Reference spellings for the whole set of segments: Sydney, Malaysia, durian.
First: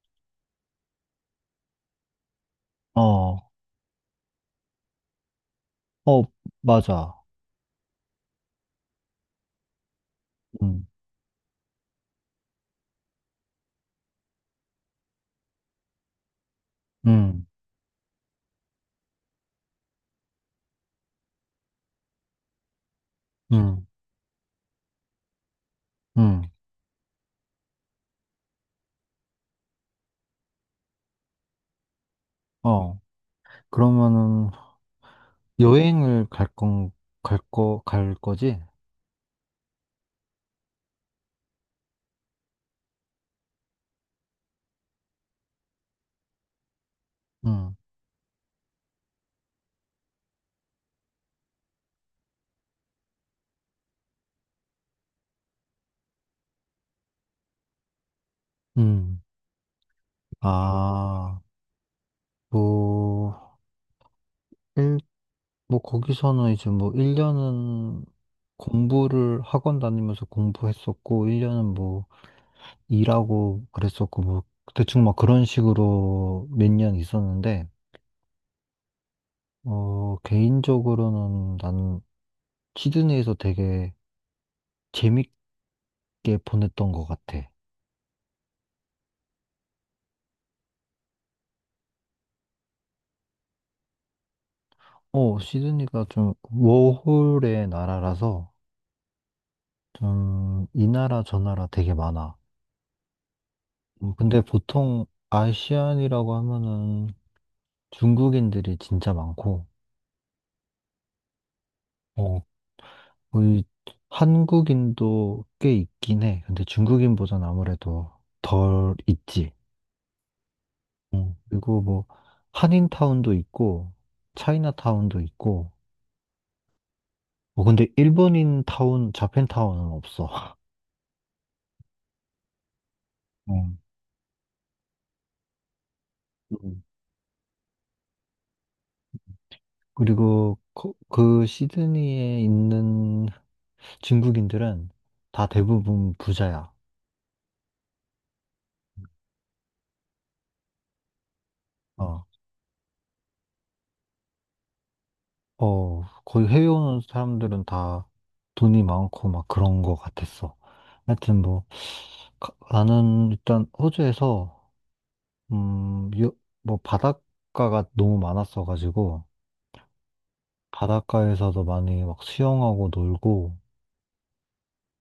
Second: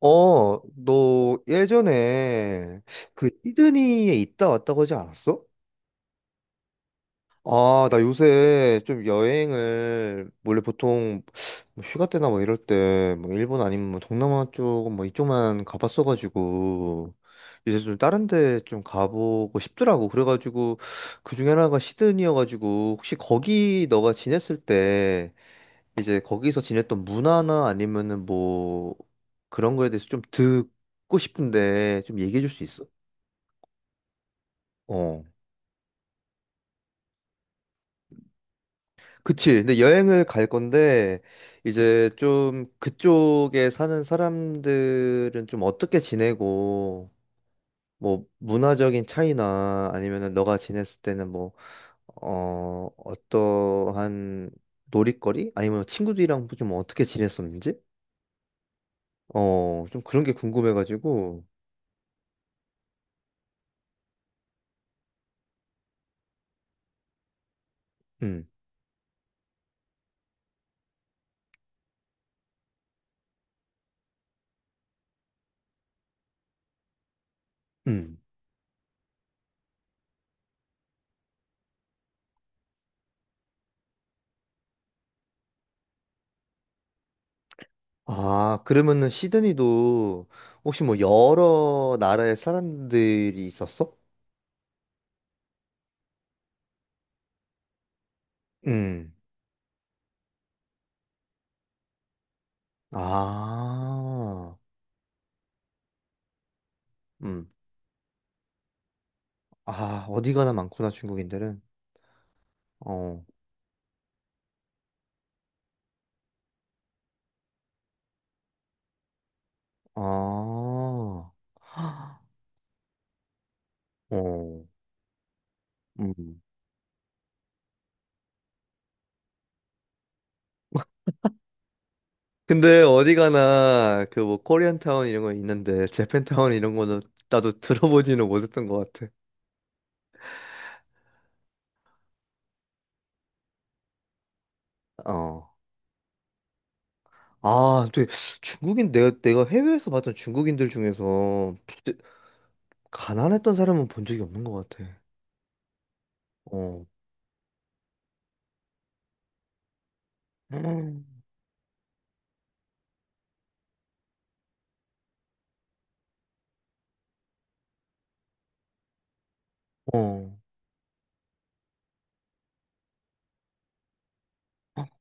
어, 너 예전에 그 어, 시드니에 있다 왔다고 하지 않았어? 어, 맞아. 아, 나 요새 좀 여행을 원래 음, 보통 뭐 휴가 때나 뭐 이럴 때 뭐 일본 아니면 뭐 동남아 쪽 뭐 이쪽만 가봤어가지고 음, 이제 좀 다른 데 좀 가보고 싶더라고. 그래가지고 그 중에 하나가 시드니여가지고 혹시 거기 음, 너가 지냈을 때 이제 음, 거기서 지냈던 문화나 아니면은 뭐 그런 거에 대해서 좀 듣고 싶은데 좀 얘기해 줄 수 있어? 어. 그러면은 어. 여행을 갈 건, 갈 거, 갈 거지? 그치. 근데 여행을 갈 건데 이제 좀 그쪽에 사는 사람들은 좀 어떻게 지내고 음, 뭐 문화적인 차이나 아니면은 너가 지냈을 때는 뭐 어, 어떠한 놀이거리? 아니면 친구들이랑 좀 어떻게 지냈었는지? 음. 어, 좀 그런 게 아, 궁금해가지고. 뭐, 일, 뭐, 거기서는 이제 뭐, 1년은 음. 공부를 학원 다니면서 공부했었고, 1년은 뭐, 일하고 그랬었고, 뭐, 대충 막 그런 식으로 몇 년 있었는데, 음. 어, 개인적으로는 난 시드니에서 되게 재밌 게 보냈던 것 같아. 아, 그러면은 시드니도 혹시 뭐 여러 나라의 사람들이 있었어? 어, 시드니가 좀 워홀의 나라라서 음. 좀 이 나라 저 나라 되게 많아. 근데 아. 보통 아시안이라고 하면은 음. 중국인들이 진짜 많고, 아, 어디 가나 많구나, 중국인들은. 어, 어. 거의 한국인도 꽤 있긴 해. 근데 중국인보단 아무래도 덜 있지. 아. 그리고 뭐 헉, 한인타운도 있고, 어. 차이나타운도 있고, 음. 어, 근데 일본인 타운, 자펜타운은 없어. 근데 어디 가나 그 뭐 코리안 타운 이런 거 있는데 재팬 타운 이런 음. 거는 나도 들어보지는 못했던 것 같아. 그리고 그 시드니에 있는 중국인들은 다 어. 대부분 부자야. 아, 또 중국인 내가 해외에서 봤던 중국인들 중에서 어, 가난했던 사람은 본 적이 없는 것 같아. 어, 거의 해외 어. 오는 사람들은 다 돈이 많고 막 그런 거 같았어. 음. 하여튼 뭐 나는 일단 호주에서 음, 요- 뭐 바닷가가 너무 많았어가지고 어. 바닷가에서도 많이 막 수영하고 놀고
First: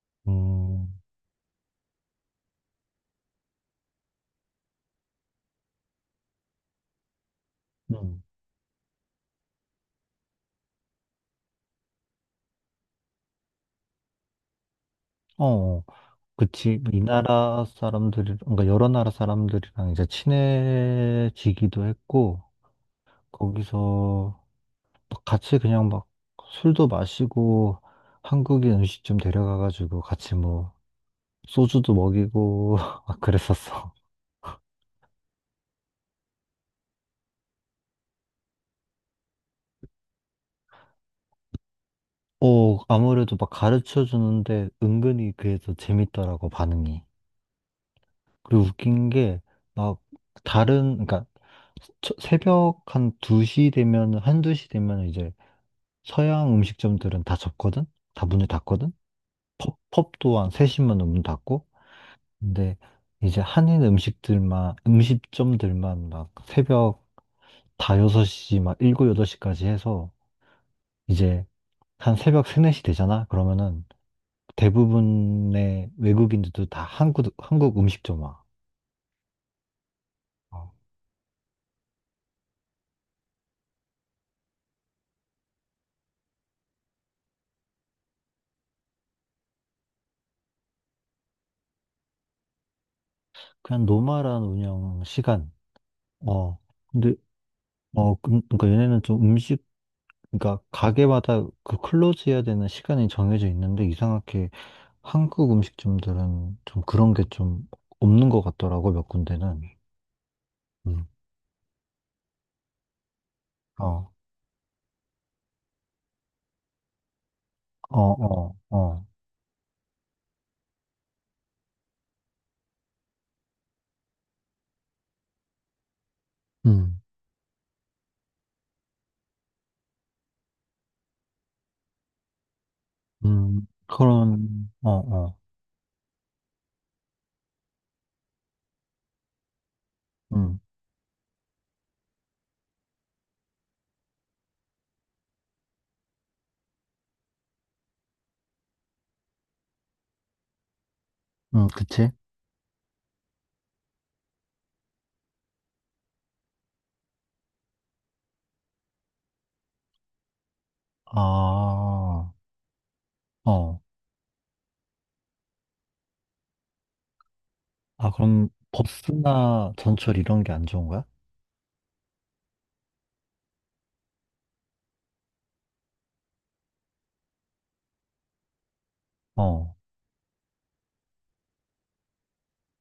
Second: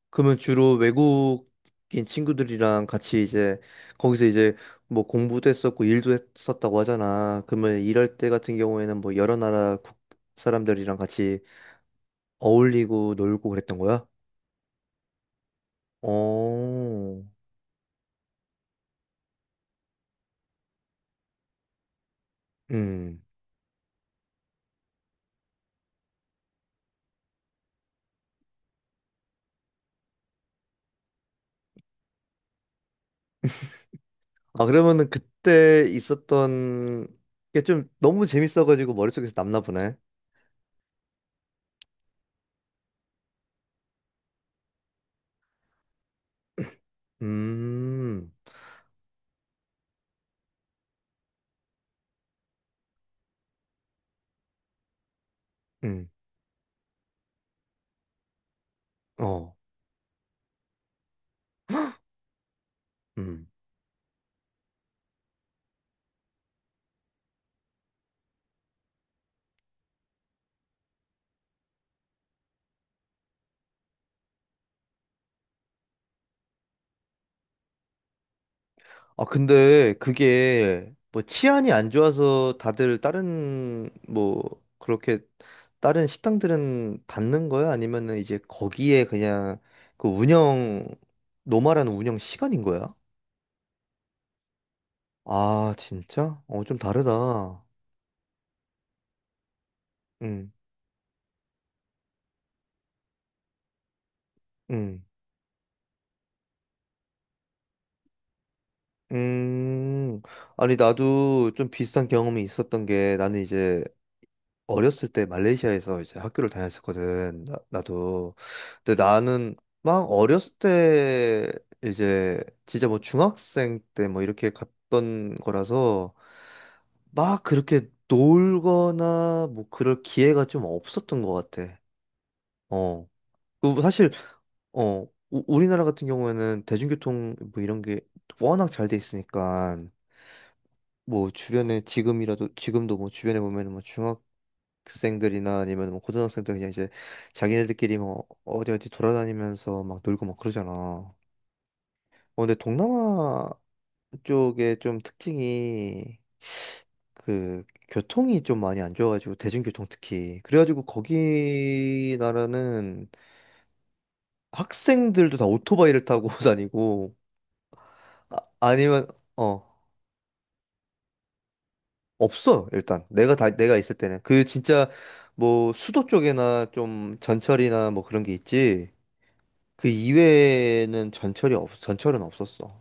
그러면 주로 음, 외국인 친구들이랑 같이 이제 거기서 이제 뭐 공부도 했었고 일도 했었다고 하잖아. 그러면 일할 음, 때 같은 경우에는 뭐 여러 나라 국 사람들이랑 같이 어울리고 놀고 그랬던 거야? 어, 어. 그치. 이 어. 나라 사람들이, 그러니까 여러 나라 사람들이랑 이제 친해지기도 했고, 음. 거기서 막 같이 그냥 막 술도 마시고, 한국인 음식점 데려가가지고 같이 뭐, 소주도 먹이고, 막 그랬었어. 아, 그러면은 그때 있었던 게 좀 너무 재밌어가지고 머릿속에서 남나 보네. 어, 아무래도 막 가르쳐 주는데 은근히 그게 더 재밌더라고, 반응이. 음. 그리고 웃긴 게, 막, 다른, 그러니까, 새벽 한 2시 되면 이제 음. 서양 음식점들은 다 접거든? 다 문을 닫거든? 어. 펍 또한 3시만 문 닫고. 근데 이제 음. 한인 음식들만, 음식점들만 막 새벽 다 6시, 막 7, 8시까지 해서 이제 한 새벽 3, 4시 되잖아? 그러면은 대부분의 외국인들도 다 한국 음식점 와. 아, 근데 어, 그게 뭐 치안이 안 좋아서 다들 다른 뭐 그렇게 다른 식당들은 닫는 거야? 아니면은 이제 거기에 그냥 그 운영 노말한 운영 시간인 거야? 그냥 노멀한 운영 시간. 아, 진짜? 어, 어, 좀 근데, 다르다. 그러니까 얘네는 좀 음식 응, 그러니까 가게마다 그 클로즈 해야 되는 시간이 정해져 있는데 이상하게 응, 한국 음식점들은 좀 그런 게 좀 없는 것 같더라고, 몇 군데는. 음. 아니, 음. 나도 좀 비슷한 경험이 있었던 게 나는 이제 어, 어렸을 때 말레이시아에서 이제 학교를 다녔었거든. 나, 어, 도 어, 근데 어. 나는 막 어렸을 때 이제 진짜 뭐 중학생 때 뭐 이렇게 갔던 거라서 음, 막 그렇게 놀거나 뭐 그럴 기회가 좀 없었던 것 같아. 어. 그리고 사실 그런, 어, 어. 우리나라 같은 경우에는 대중교통 뭐 이런 게 워낙 잘 돼 있으니까 음, 뭐 주변에 지금이라도 지금도 뭐 주변에 보면은 뭐 중학 학생들이나 아니면 뭐 고등학생들 그냥 이제 자기네들끼리 뭐 어디 어디 돌아다니면서 막 놀고 막 그러잖아. 어, 그치? 근데 동남아 쪽에 좀 특징이 그 교통이 좀 많이 안 좋아가지고 대중교통 특히 그래가지고 아, 거기 나라는 어. 학생들도 다 오토바이를 타고 다니고 아, 아, 그럼 법 아니면 스나 어 전철 이런 게 안 좋은 거야? 없어 일단 내가 다 내가 있을 때는 그 진짜 뭐 수도 쪽에나 좀 전철이나 뭐 그런 게 있지 어. 그 이외에는 전철은 없었어.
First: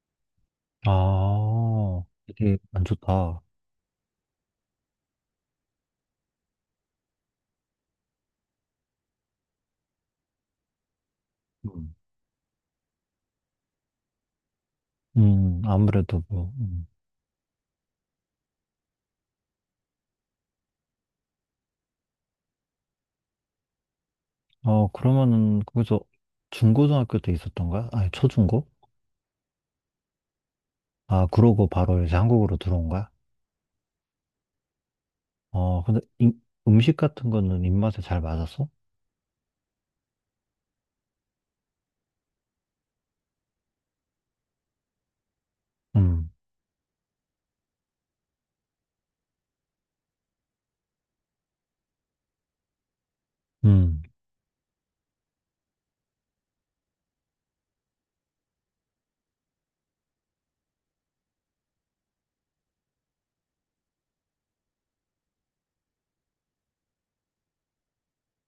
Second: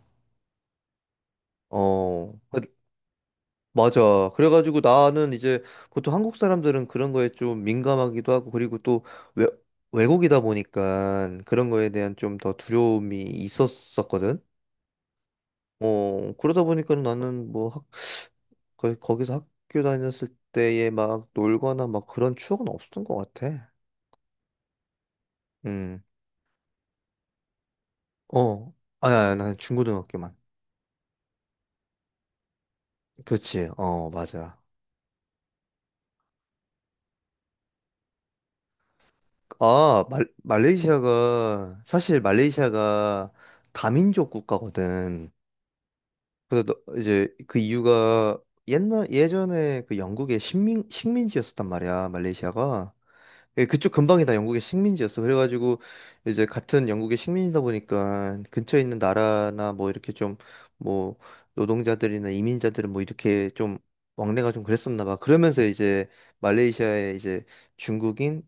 아, 어, 되게 그, 안 좋다. 맞아. 그래가지고 나는 이제 보통 한국 사람들은 그런 거에 좀 민감하기도 하고, 그리고 또 외, 외국이다 보니까 그런 거에 음, 대한 좀 더 두려움이 있었었거든. 아무래도 어, 뭐. 그러다 음. 보니까 나는 뭐 거기서 학교 다녔을 때에 막 놀거나 막 그런 추억은 없었던 것 같아. 어, 그러면은 거기서 음, 중고등학교 때 있었던 거야? 아니, 초중고? 어, 아니, 아니, 난 중고등학교만. 아, 그러고 바로 이제 한국으로 들어온 거야? 그치, 어, 맞아. 어, 근데 음식 같은 거는 입맛에 잘 맞았어? 아, 말레이시아가, 사실 말레이시아가 다민족 국가거든. 음, 그래서 이제 그 이유가 옛날, 예전에 그 영국의 식민지였었단 말이야, 말레이시아가. 예, 그쪽 음, 근방이 다 영국의 식민지였어. 그래가지고 이제 같은 영국의 식민이다 보니까 근처에 있는 나라나 뭐 이렇게 좀 뭐 노동자들이나 이민자들은 뭐 이렇게 좀 왕래가 좀 그랬었나 봐. 그러면서 이제 말레이시아에 이제 중국인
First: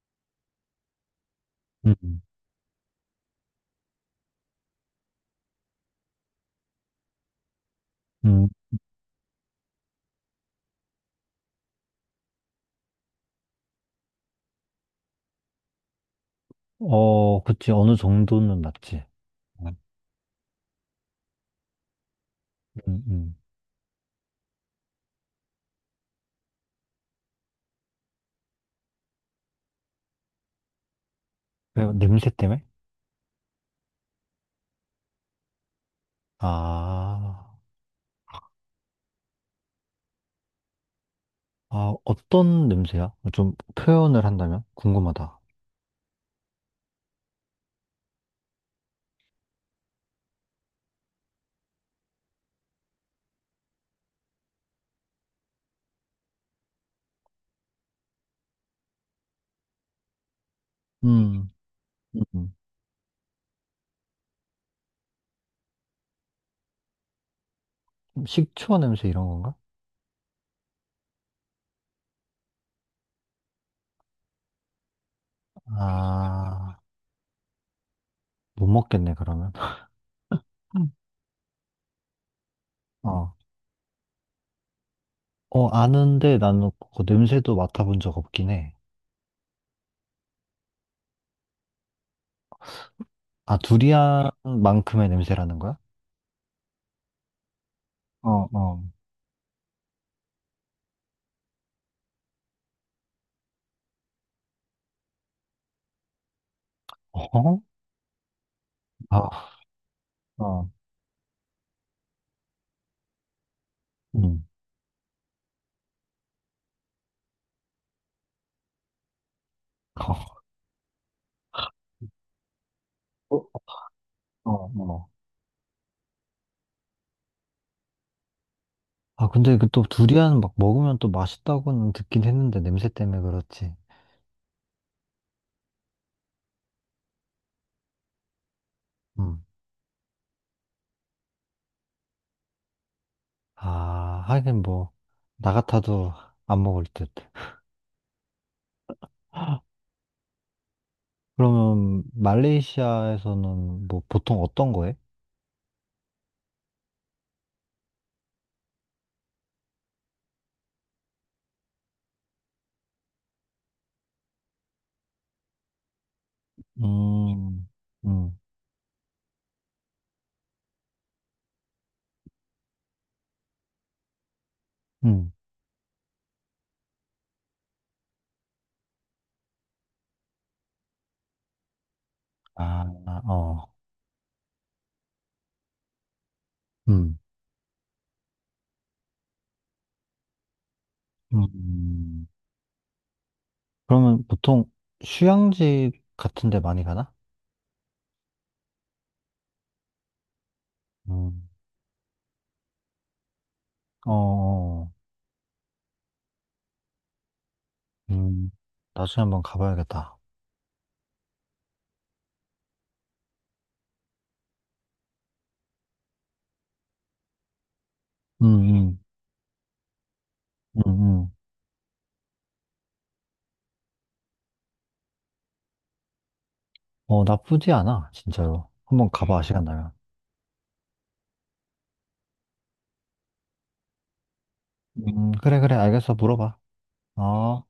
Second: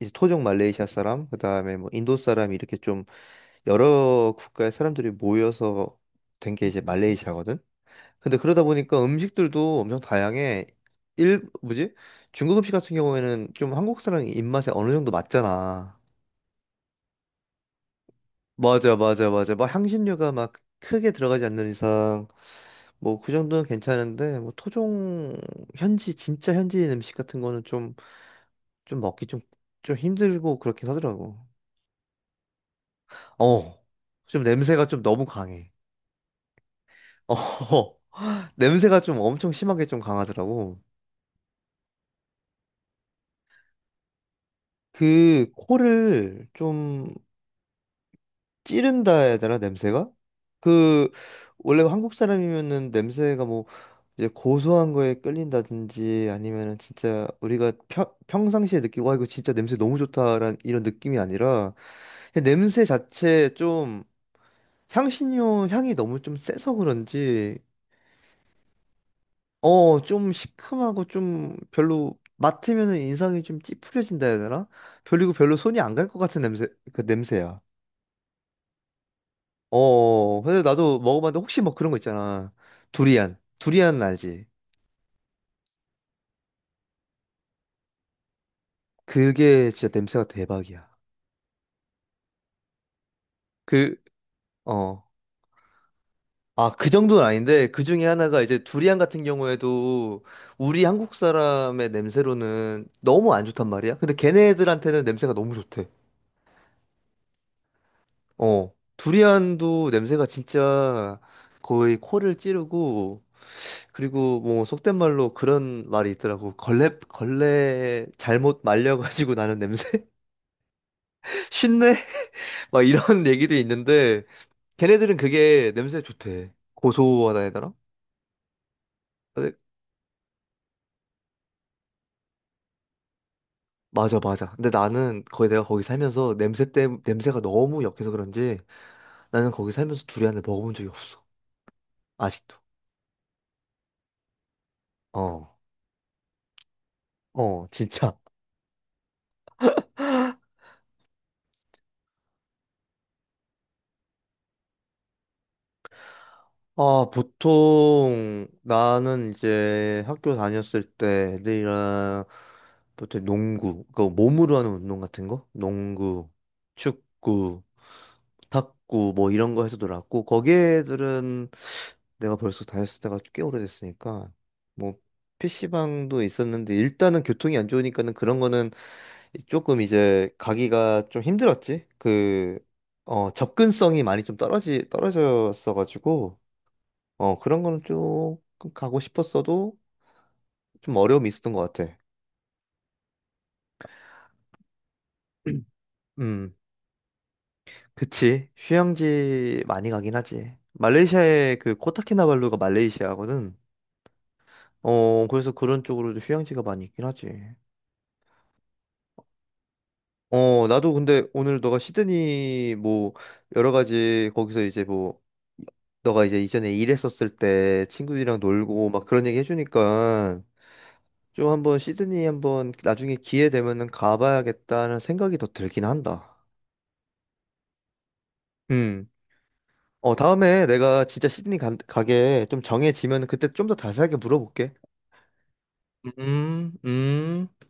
이제 토종 말레이시아 사람, 그다음에 뭐 인도 음, 사람 이렇게 좀 여러 국가의 사람들이 모여서 된 게 이제 말레이시아거든. 근데 음. 그러다 보니까 음식들도 엄청 다양해. 일 뭐지? 중국 음식 같은 경우에는 좀 한국 사람 입맛에 어느 정도 맞잖아. 어, 그치. 어느 정도는 맞아, 맞지. 맞아, 맞아. 막 향신료가 막 크게 들어가지 않는 이상 음, 뭐 그 음. 정도는 괜찮은데 뭐 토종 현지 진짜 현지인 음식 같은 거는 좀 좀 먹기 좀 좀 힘들고 그렇긴 하더라고. 왜, 냄새 때문에? 어, 좀 냄새가 좀 너무 강해. 어, 아, 냄새가 좀 엄청 심하게 좀 강하더라고. 아, 어떤 냄새야? 좀 표현을 한다면? 궁금하다. 그 코를 좀 찌른다 해야 되나, 냄새가? 그, 원래 한국 사람이면은 냄새가 뭐 이제 고소한 거에 끌린다든지 아니면은 진짜 우리가 평상시에 느끼고 와 이거 진짜 냄새 너무 좋다라는 이런 느낌이 음, 아니라 그냥 음. 냄새 자체 좀 향신료 향이 너무 좀 세서 그런지 식초 냄새 이런 건가? 어, 좀 시큼하고 좀 별로 맡으면은 인상이 좀 찌푸려진다 해야 되나? 별이고 별로 손이 안 갈 것 같은 냄새, 아, 그 냄새야. 못 먹겠네, 그러면. 어, 어. 근데 음. 나도 먹어봤는데 혹시 뭐 그런 거 있잖아. 어, 두리안. 두리안은 알지? 어, 아는데 나는 그 냄새도 맡아본 적 없긴 해. 그게 진짜 냄새가 대박이야. 아, 그, 어. 두리안만큼의 냄새라는 거야? 아, 그 정도는 아닌데 그 중에 하나가 어, 이제 어. 두리안 같은 경우에도 우리 한국 사람의 냄새로는 너무 안 좋단 말이야. 근데 걔네들한테는 냄새가 너무 좋대. 어? 어, 아, 두리안도 냄새가 어, 진짜 거의 코를 찌르고, 그리고 음. 뭐 속된 말로 그런 말이 있더라고. 걸레, 걸레 잘못 말려가지고 나는 냄새? 어. 쉰내? 막 이런 어, 얘기도 있는데, 어, 어. 걔네들은 그게 냄새 좋대. 고소하다 해야 되나? 아, 근데 근데 그 또 두리안 막 먹으면 또 맛있다고는 듣긴 했는데 냄새 때문에 그렇지. 맞아, 맞아. 근데 나는 거의 내가 거기 살면서 냄새가 너무 역해서 그런지 음. 나는 거기 살면서 두리안을 먹어본 적이 없어. 아직도. 아, 하긴 뭐, 나 어, 같아도 안 먹을 듯. 어, 진짜. 그러면 말레이시아에서는 뭐 보통 어떤 거 해? 아, 보통 나는 이제 학교 다녔을 때 애들이랑 보통 농구, 그 몸으로 하는 운동 같은 거? 농구, 축구, 음, 음, 탁구 뭐 이런 거 해서 놀았고 거기 애들은 내가 벌써 다녔을 때가 꽤 오래됐으니까 뭐 음. PC방도 있었는데 일단은 교통이 안 좋으니까는 그런 거는 조금 이제 가기가 좀 힘들었지. 그, 아, 어, 어, 접근성이 많이 좀 떨어졌어가지고 음, 어, 그런 거는 조금 가고 싶었어도 좀 어려움이 있었던 것 같아. 음. 그러면 보통 휴양지 같은 음, 데 많이 가나? 그치. 휴양지 많이 가긴 하지. 음, 말레이시아의 그 코타키나발루가 말레이시아거든. 어, 어, 그래서 그런 쪽으로도 휴양지가 많이 있긴 하지. 음. 나중에 한번 가봐야겠다. 어, 나도 근데 오늘 너가 시드니 뭐 여러 가지 거기서 이제 뭐 너가 이제 이전에 일했었을 때 친구들이랑 음, 놀고 음, 막 그런 얘기 해주니까 음, 음. 좀 한번 시드니 한번 나중에 기회 되면은 가봐야겠다는 생각이 더 들긴 한다. 어, 나쁘지 않아, 진짜로. 음. 한번 가봐, 시간 나면. 어, 다음에 내가 진짜 시드니 게좀 정해지면 그때 좀 더 자세하게 물어볼게. 그래, 그래, 알겠어, 물어봐. 음, 음. 어.